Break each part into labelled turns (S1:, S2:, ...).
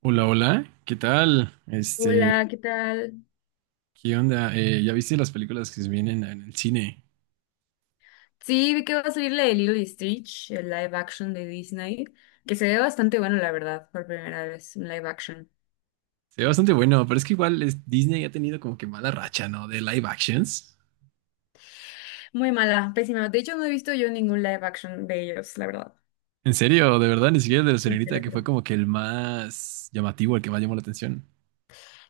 S1: Hola, hola, ¿qué tal?
S2: Hola, ¿qué tal?
S1: ¿Qué onda? ¿Ya viste las películas que se vienen en el cine?
S2: Sí, vi que va a salir la de Lilo y Stitch, el live action de Disney, que se ve bastante bueno, la verdad, por primera vez, un live action.
S1: Se ve bastante bueno, pero es que igual es- Disney ha tenido como que mala racha, ¿no? De live actions.
S2: Muy mala, pésima. De hecho, no he visto yo ningún live action de ellos, la verdad.
S1: En serio, de verdad, ni siquiera el de la
S2: Sí, te
S1: señorita,
S2: lo
S1: que
S2: juro.
S1: fue como que el más llamativo, el que más llamó la atención.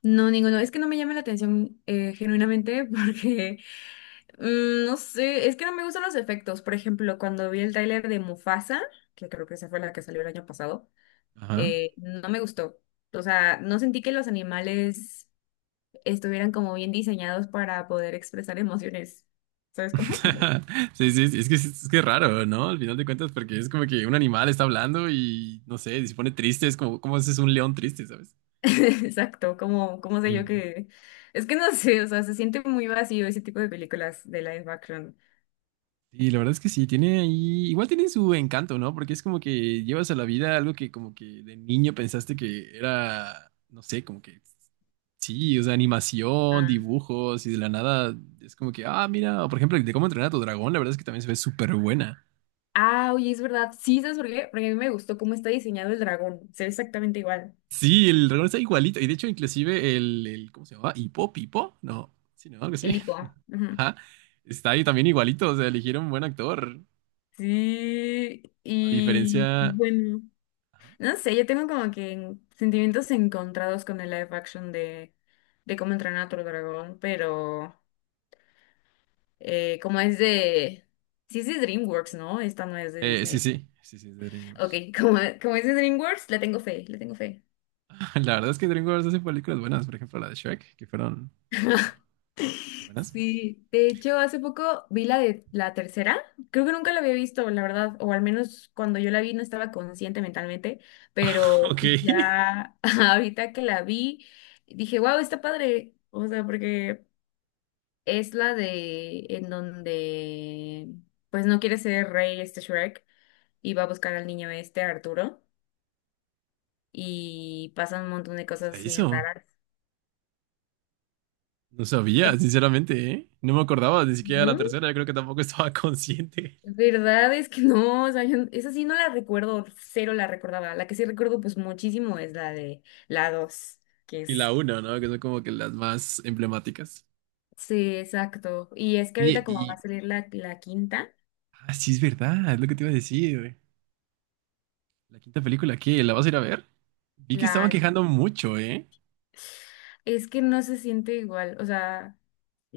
S2: No, ninguno. Es que no me llama la atención genuinamente porque, no sé, es que no me gustan los efectos. Por ejemplo, cuando vi el tráiler de Mufasa, que creo que esa fue la que salió el año pasado,
S1: Ajá.
S2: no me gustó. O sea, no sentí que los animales estuvieran como bien diseñados para poder expresar emociones. ¿Sabes cómo?
S1: Sí, sí, sí, es que es que es raro, ¿no? Al final de cuentas, porque es como que un animal está hablando y, no sé, si se pone triste, es como, ¿cómo haces un león triste, ¿sabes?
S2: Exacto, como, ¿cómo sé yo
S1: Sí.
S2: que...? Es que no sé, o sea, se siente muy vacío ese tipo de películas de live action.
S1: Y la verdad es que sí, tiene ahí, igual tiene su encanto, ¿no? Porque es como que llevas a la vida algo que como que de niño pensaste que era, no sé, como que sí, o sea, animación,
S2: Ah.
S1: dibujos y de la nada es como que, ah, mira, o por ejemplo, de cómo entrenar a tu dragón, la verdad es que también se ve súper buena.
S2: Ah, oye, es verdad. Sí, ¿sabes por qué? Porque a mí me gustó cómo está diseñado el dragón. Se ve exactamente igual.
S1: Sí, el dragón está igualito y de hecho inclusive el ¿cómo se llamaba? Hipo, Pipo, no, sí, no, algo así.
S2: El hipo. Ujú.
S1: Ajá. Está ahí también igualito, o sea, eligieron un buen actor,
S2: Sí,
S1: a
S2: y
S1: diferencia...
S2: bueno,
S1: Ajá.
S2: no sé, yo tengo como que sentimientos encontrados con el live action de cómo entrenar a tu dragón, pero... como es de... Sí es de DreamWorks, ¿no? Esta no es de
S1: Sí,
S2: Disney.
S1: sí, sí, sí, es de
S2: Ok,
S1: DreamWorks.
S2: como, como es de DreamWorks, le tengo fe, le tengo fe.
S1: La verdad es que DreamWorks hace películas buenas, por ejemplo la de Shrek, que fueron, como se Buenas.
S2: Sí, de hecho, hace poco vi la de la tercera. Creo que nunca la había visto, la verdad, o al menos cuando yo la vi no estaba consciente mentalmente,
S1: Ok.
S2: pero
S1: ¿Qué
S2: ya ahorita que la vi, dije, wow, está padre. O sea, porque es la de en donde pues no quiere ser rey este Shrek y va a buscar al niño este Arturo. Y pasan un montón de
S1: pasa
S2: cosas bien
S1: eso?
S2: raras.
S1: No sabía, sinceramente, ¿eh? No me acordaba ni siquiera de la
S2: ¿No?
S1: tercera, yo creo que tampoco estaba consciente.
S2: ¿Verdad? Es que no, o sea, yo- esa sí no la recuerdo, cero la recordaba. La que sí recuerdo pues muchísimo es la de la 2 que
S1: Y la
S2: es...
S1: una, ¿no? Que son como que las más emblemáticas.
S2: Sí, exacto. Y es que
S1: Oye,
S2: ahorita como va a
S1: y...
S2: salir la quinta,
S1: Ah, sí, es verdad, es lo que te iba a decir. Güey. La quinta película, ¿qué? ¿La vas a ir a ver? Vi que estaban
S2: la...
S1: quejando mucho, ¿eh?
S2: Es que no se siente igual, o sea,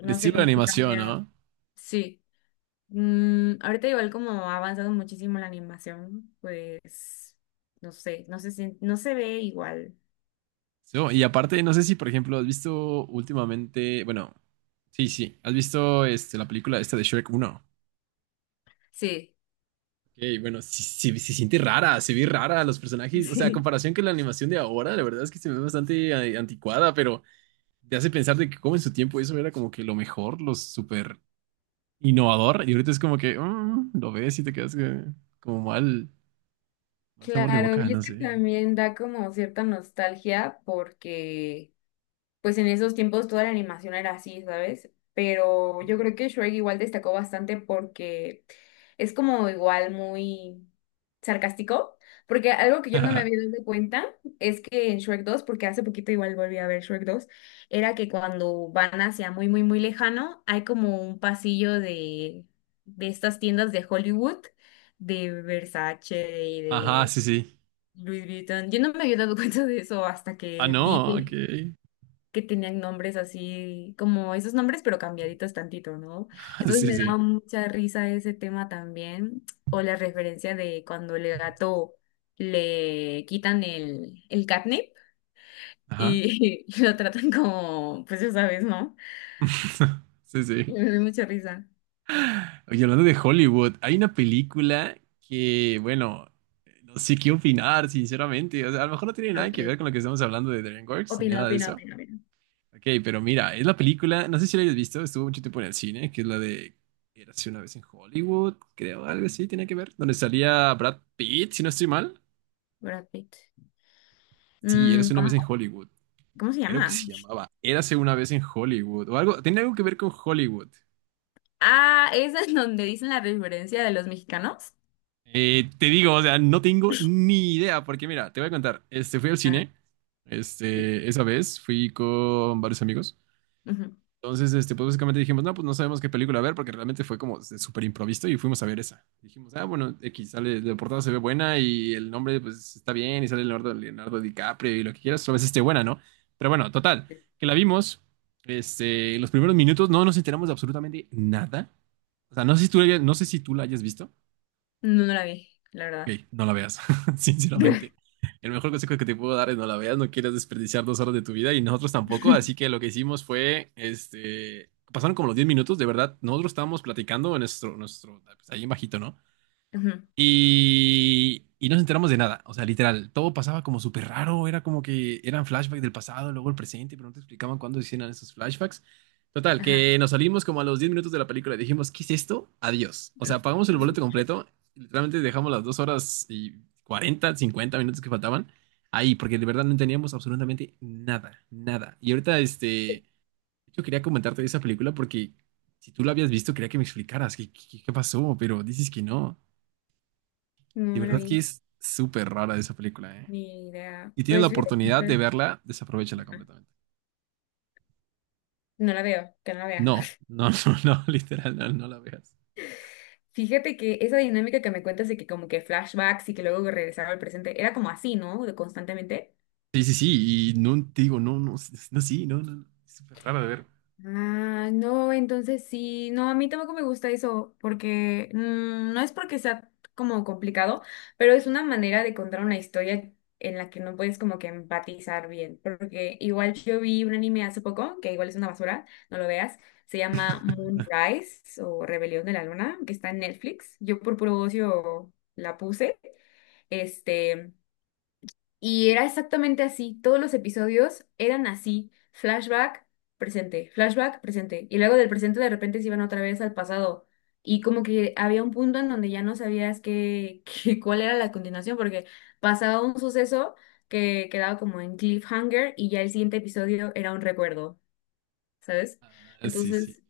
S1: El
S2: sé,
S1: estilo de
S2: como que
S1: animación,
S2: cambiaron.
S1: ¿no?
S2: Sí. Ahorita igual como ha avanzado muchísimo la animación, pues, no sé, no se sien- no se ve igual.
S1: So, y aparte, no sé si, por ejemplo, has visto últimamente, bueno, sí, sí, has visto la película esta de Shrek uno.
S2: Sí.
S1: Ok, bueno, sí, sí, se siente rara, se ve rara los personajes, o sea, a
S2: Sí.
S1: comparación que la animación de ahora, la verdad es que se ve bastante anticuada, pero te hace pensar de que como en su tiempo eso era como que lo mejor, lo súper innovador, y ahorita es como que lo ves y te quedas como mal, mal sabor de
S2: Claro,
S1: boca,
S2: y es
S1: no
S2: que
S1: sé.
S2: también da como cierta nostalgia porque pues en esos tiempos toda la animación era así, ¿sabes? Pero yo creo que Shrek igual destacó bastante porque es como igual muy sarcástico, porque algo que yo no me había dado cuenta es que en Shrek dos, porque hace poquito igual volví a ver Shrek dos, era que cuando van hacia muy, muy, muy lejano, hay como un pasillo de estas tiendas de Hollywood, de Versace y
S1: Ajá,
S2: de...
S1: sí, sí.
S2: Louis Vuitton. Yo no me había dado cuenta de eso hasta
S1: Ah,
S2: que vi
S1: no, ok.
S2: que tenían nombres así, como esos nombres, pero cambiaditos tantito, ¿no? Entonces
S1: Sí,
S2: me
S1: sí.
S2: daba mucha risa ese tema también, o la referencia de cuando el gato le quitan el catnip
S1: Ajá.
S2: y, lo tratan como, pues ya sabes, ¿no?
S1: Sí,
S2: Y
S1: sí.
S2: me dio mucha risa.
S1: Oye, hablando de Hollywood, hay una película que, bueno, no sé qué opinar, sinceramente. O sea, a lo mejor no tiene nada que
S2: Ok.
S1: ver con lo que estamos hablando de DreamWorks ni
S2: Opina,
S1: nada de
S2: opina,
S1: eso.
S2: opina, opina.
S1: Ok, pero mira, es la película, no sé si la hayas visto, estuvo mucho tiempo en el cine, que es la de Érase una vez en Hollywood, creo, algo así, tiene que ver, donde salía Brad Pitt, si no estoy mal.
S2: Brad Pitt.
S1: Sí, Érase
S2: Mm,
S1: una vez en
S2: ¿cómo,
S1: Hollywood.
S2: cómo se
S1: Creo que
S2: llama?
S1: se llamaba Érase una vez en Hollywood o algo, tenía algo que ver con Hollywood.
S2: Ah, esa es donde dicen la referencia de los mexicanos.
S1: Te digo, o sea, no tengo ni idea, porque mira, te voy a contar, fui al
S2: Ajá,
S1: cine,
S2: sí.
S1: esa vez fui con varios amigos,
S2: Ujú.
S1: entonces, pues básicamente dijimos, no, pues no sabemos qué película ver, porque realmente fue como de súper improviso y fuimos a ver esa. Dijimos, ah, bueno, X, sale, la portada se ve buena y el nombre, pues, está bien y sale Leonardo DiCaprio y lo que quieras, tal vez esté buena, ¿no? Pero bueno, total, que la vimos, los primeros minutos no nos enteramos de absolutamente nada, o sea, no sé si tú, la hayas- no sé si tú la hayas visto.
S2: No, no la vi, la verdad.
S1: Ok, no la veas, sinceramente. El mejor consejo que te puedo dar es no la veas, no quieres desperdiciar 2 horas de tu vida y nosotros tampoco, así que lo que hicimos fue, pasaron como los 10 minutos, de verdad, nosotros estábamos platicando en pues, ahí en bajito, ¿no?
S2: Ajá,
S1: Y no nos enteramos de nada. O sea, literal, todo pasaba como súper raro. Era como que eran flashbacks del pasado, luego el presente, pero no te explicaban cuándo hicieron esos flashbacks. Total,
S2: ajá.
S1: que nos salimos como a los 10 minutos de la película y dijimos, ¿qué es esto? Adiós. O sea, pagamos el boleto completo. Literalmente dejamos las 2 horas y 40 50 minutos que faltaban ahí, porque de verdad no teníamos absolutamente nada, nada. Y ahorita, yo quería comentarte de esa película porque si tú la habías visto, quería que me explicaras qué, qué pasó, pero dices que no. De
S2: No la
S1: verdad que
S2: vi,
S1: es súper rara esa película, ¿eh?
S2: ni idea.
S1: Y tienes la
S2: Pues fíjate que
S1: oportunidad de
S2: ahorita...
S1: verla, desaprovechala
S2: Ajá,
S1: completamente.
S2: no la veo, que no la vea.
S1: No, no, no, no, literal, no, no la veas.
S2: Fíjate que esa dinámica que me cuentas de que como que flashbacks y que luego regresaba al presente, era como así, ¿no? De constantemente.
S1: Sí, sí, sí, y no te digo, no, no, no, sí, no, no, no, es súper rara de ver.
S2: Ah, no, entonces sí, no, a mí tampoco me gusta eso, porque mm, no es porque sea como complicado, pero es una manera de contar una historia en la que no puedes como que empatizar bien, porque igual yo vi un anime hace poco, que igual es una basura, no lo veas, se llama Moonrise o Rebelión de la Luna, que está en Netflix, yo por puro ocio la puse, este... Y era exactamente así, todos los episodios eran así, flashback, presente, flashback, presente. Y luego del presente de repente se iban otra vez al pasado. Y como que había un punto en donde ya no sabías qué, qué- cuál era la continuación, porque pasaba un suceso que quedaba como en cliffhanger y ya el siguiente episodio era un recuerdo, ¿sabes?
S1: Ah, sí, sí.
S2: Entonces,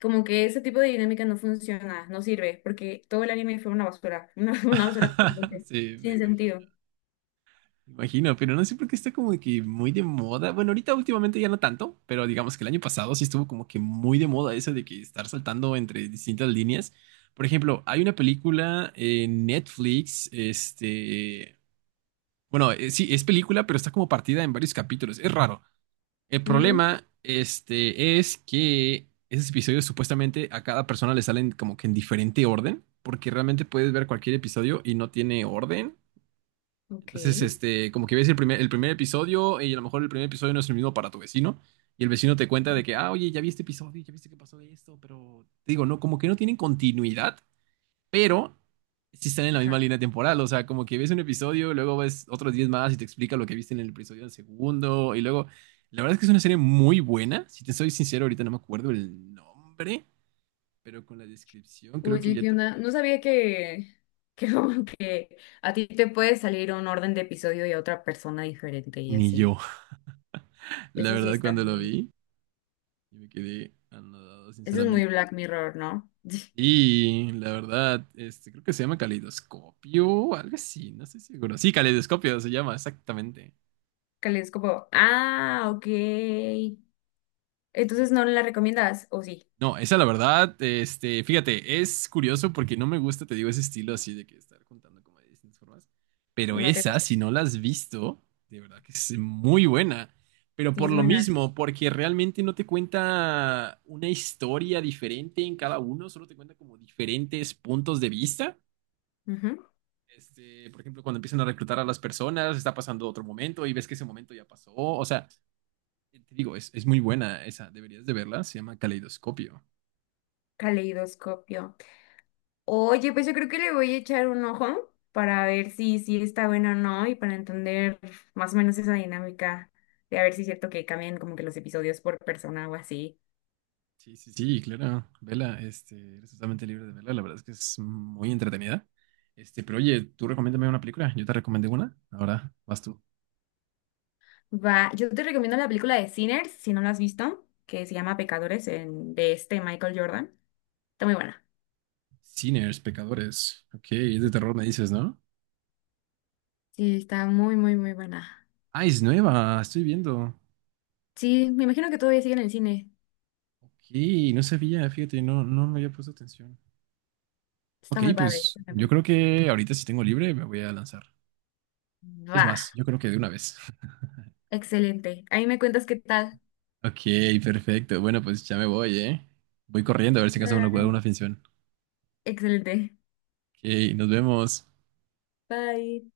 S2: como que ese tipo de dinámica no funciona, no sirve, porque todo el anime fue una basura, una basura completa,
S1: Sí, me
S2: sin
S1: imagino.
S2: sentido.
S1: Me imagino, pero no sé por qué está como que muy de moda. Bueno, ahorita últimamente ya no tanto, pero digamos que el año pasado sí estuvo como que muy de moda eso de que estar saltando entre distintas líneas. Por ejemplo, hay una película en Netflix, bueno, sí, es película, pero está como partida en varios capítulos. Es raro. El
S2: Mm,
S1: problema, es que esos episodios supuestamente a cada persona le salen como que en diferente orden, porque realmente puedes ver cualquier episodio y no tiene orden.
S2: ok.
S1: Entonces, como que ves el primer episodio y a lo mejor el primer episodio no es el mismo para tu vecino. Y el vecino te cuenta de que, ah, oye, ya vi este episodio, ya viste que pasó de esto, pero te digo, no, como que no tienen continuidad pero sí están en la misma
S2: Ajá.
S1: línea temporal. O sea, como que ves un episodio, luego ves otros 10 más y te explica lo que viste en el episodio del segundo. Y luego, la verdad es que es una serie muy buena. Si te soy sincero, ahorita no me acuerdo el nombre, pero con la descripción creo que
S2: Oye,
S1: ya
S2: ¿qué
S1: te
S2: onda? No
S1: puedes.
S2: sabía que, que como que a ti te puede salir un orden de episodio y a otra persona diferente y
S1: Ni
S2: así.
S1: yo. La
S2: Eso sí
S1: verdad,
S2: está
S1: cuando lo
S2: muy,
S1: vi, yo me quedé anodado,
S2: eso es muy
S1: sinceramente.
S2: Black Mirror, ¿no?
S1: Y la verdad, creo que se llama caleidoscopio, algo así, no estoy seguro. Sí, caleidoscopio se llama, exactamente.
S2: Que es como, ah, ok.
S1: Sí.
S2: Entonces no la recomiendas, ¿o sí,
S1: No, esa la verdad, fíjate, es curioso porque no me gusta, te digo, ese estilo así de que estar contando como de distintas formas. Pero
S2: no te
S1: esa,
S2: gusta?
S1: si no la has visto, de verdad que es muy buena. Pero
S2: Sí,
S1: por
S2: es
S1: lo
S2: buena.
S1: mismo, porque realmente no te cuenta una historia diferente en cada uno, solo te cuenta como diferentes puntos de vista.
S2: Ujú.
S1: Por ejemplo, cuando empiezan a reclutar a las personas, está pasando otro momento y ves que ese momento ya pasó. O sea, te digo, es muy buena esa, deberías de verla, se llama Caleidoscopio.
S2: Caleidoscopio. Oye, pues yo creo que le voy a echar un ojo para ver si, si está bueno o no y para entender más o menos esa dinámica de a ver si es cierto que cambian como que los episodios por persona o así.
S1: Sí, sí, sí, claro, vela, eres totalmente libre de verla, la verdad es que es muy entretenida. Pero oye, tú recomiéndame una película, yo te recomendé una, ahora vas tú.
S2: Va, yo te recomiendo la película de Sinners, si no la has visto, que se llama Pecadores, en- de este Michael Jordan. Está muy buena.
S1: Sinners, pecadores, ok, es de
S2: Ujú.
S1: terror me dices, ¿no?
S2: Sí, está muy, muy, muy buena.
S1: Ah, es nueva, estoy viendo.
S2: Sí, me imagino que todavía sigue en el cine.
S1: Ok, no sabía, fíjate, no, no me había puesto atención.
S2: Está
S1: Ok,
S2: muy padre.
S1: pues
S2: Está muy
S1: yo
S2: padre.
S1: creo que ahorita si tengo libre me voy a lanzar. Es
S2: Va,
S1: más, yo creo que de una vez.
S2: excelente. Ahí me cuentas qué tal.
S1: Ok, perfecto, bueno, pues ya me voy, ¿eh? Voy corriendo a ver si acaso uno puede una
S2: Bye.
S1: finción.
S2: Excelente.
S1: Ok, nos vemos.
S2: Bye.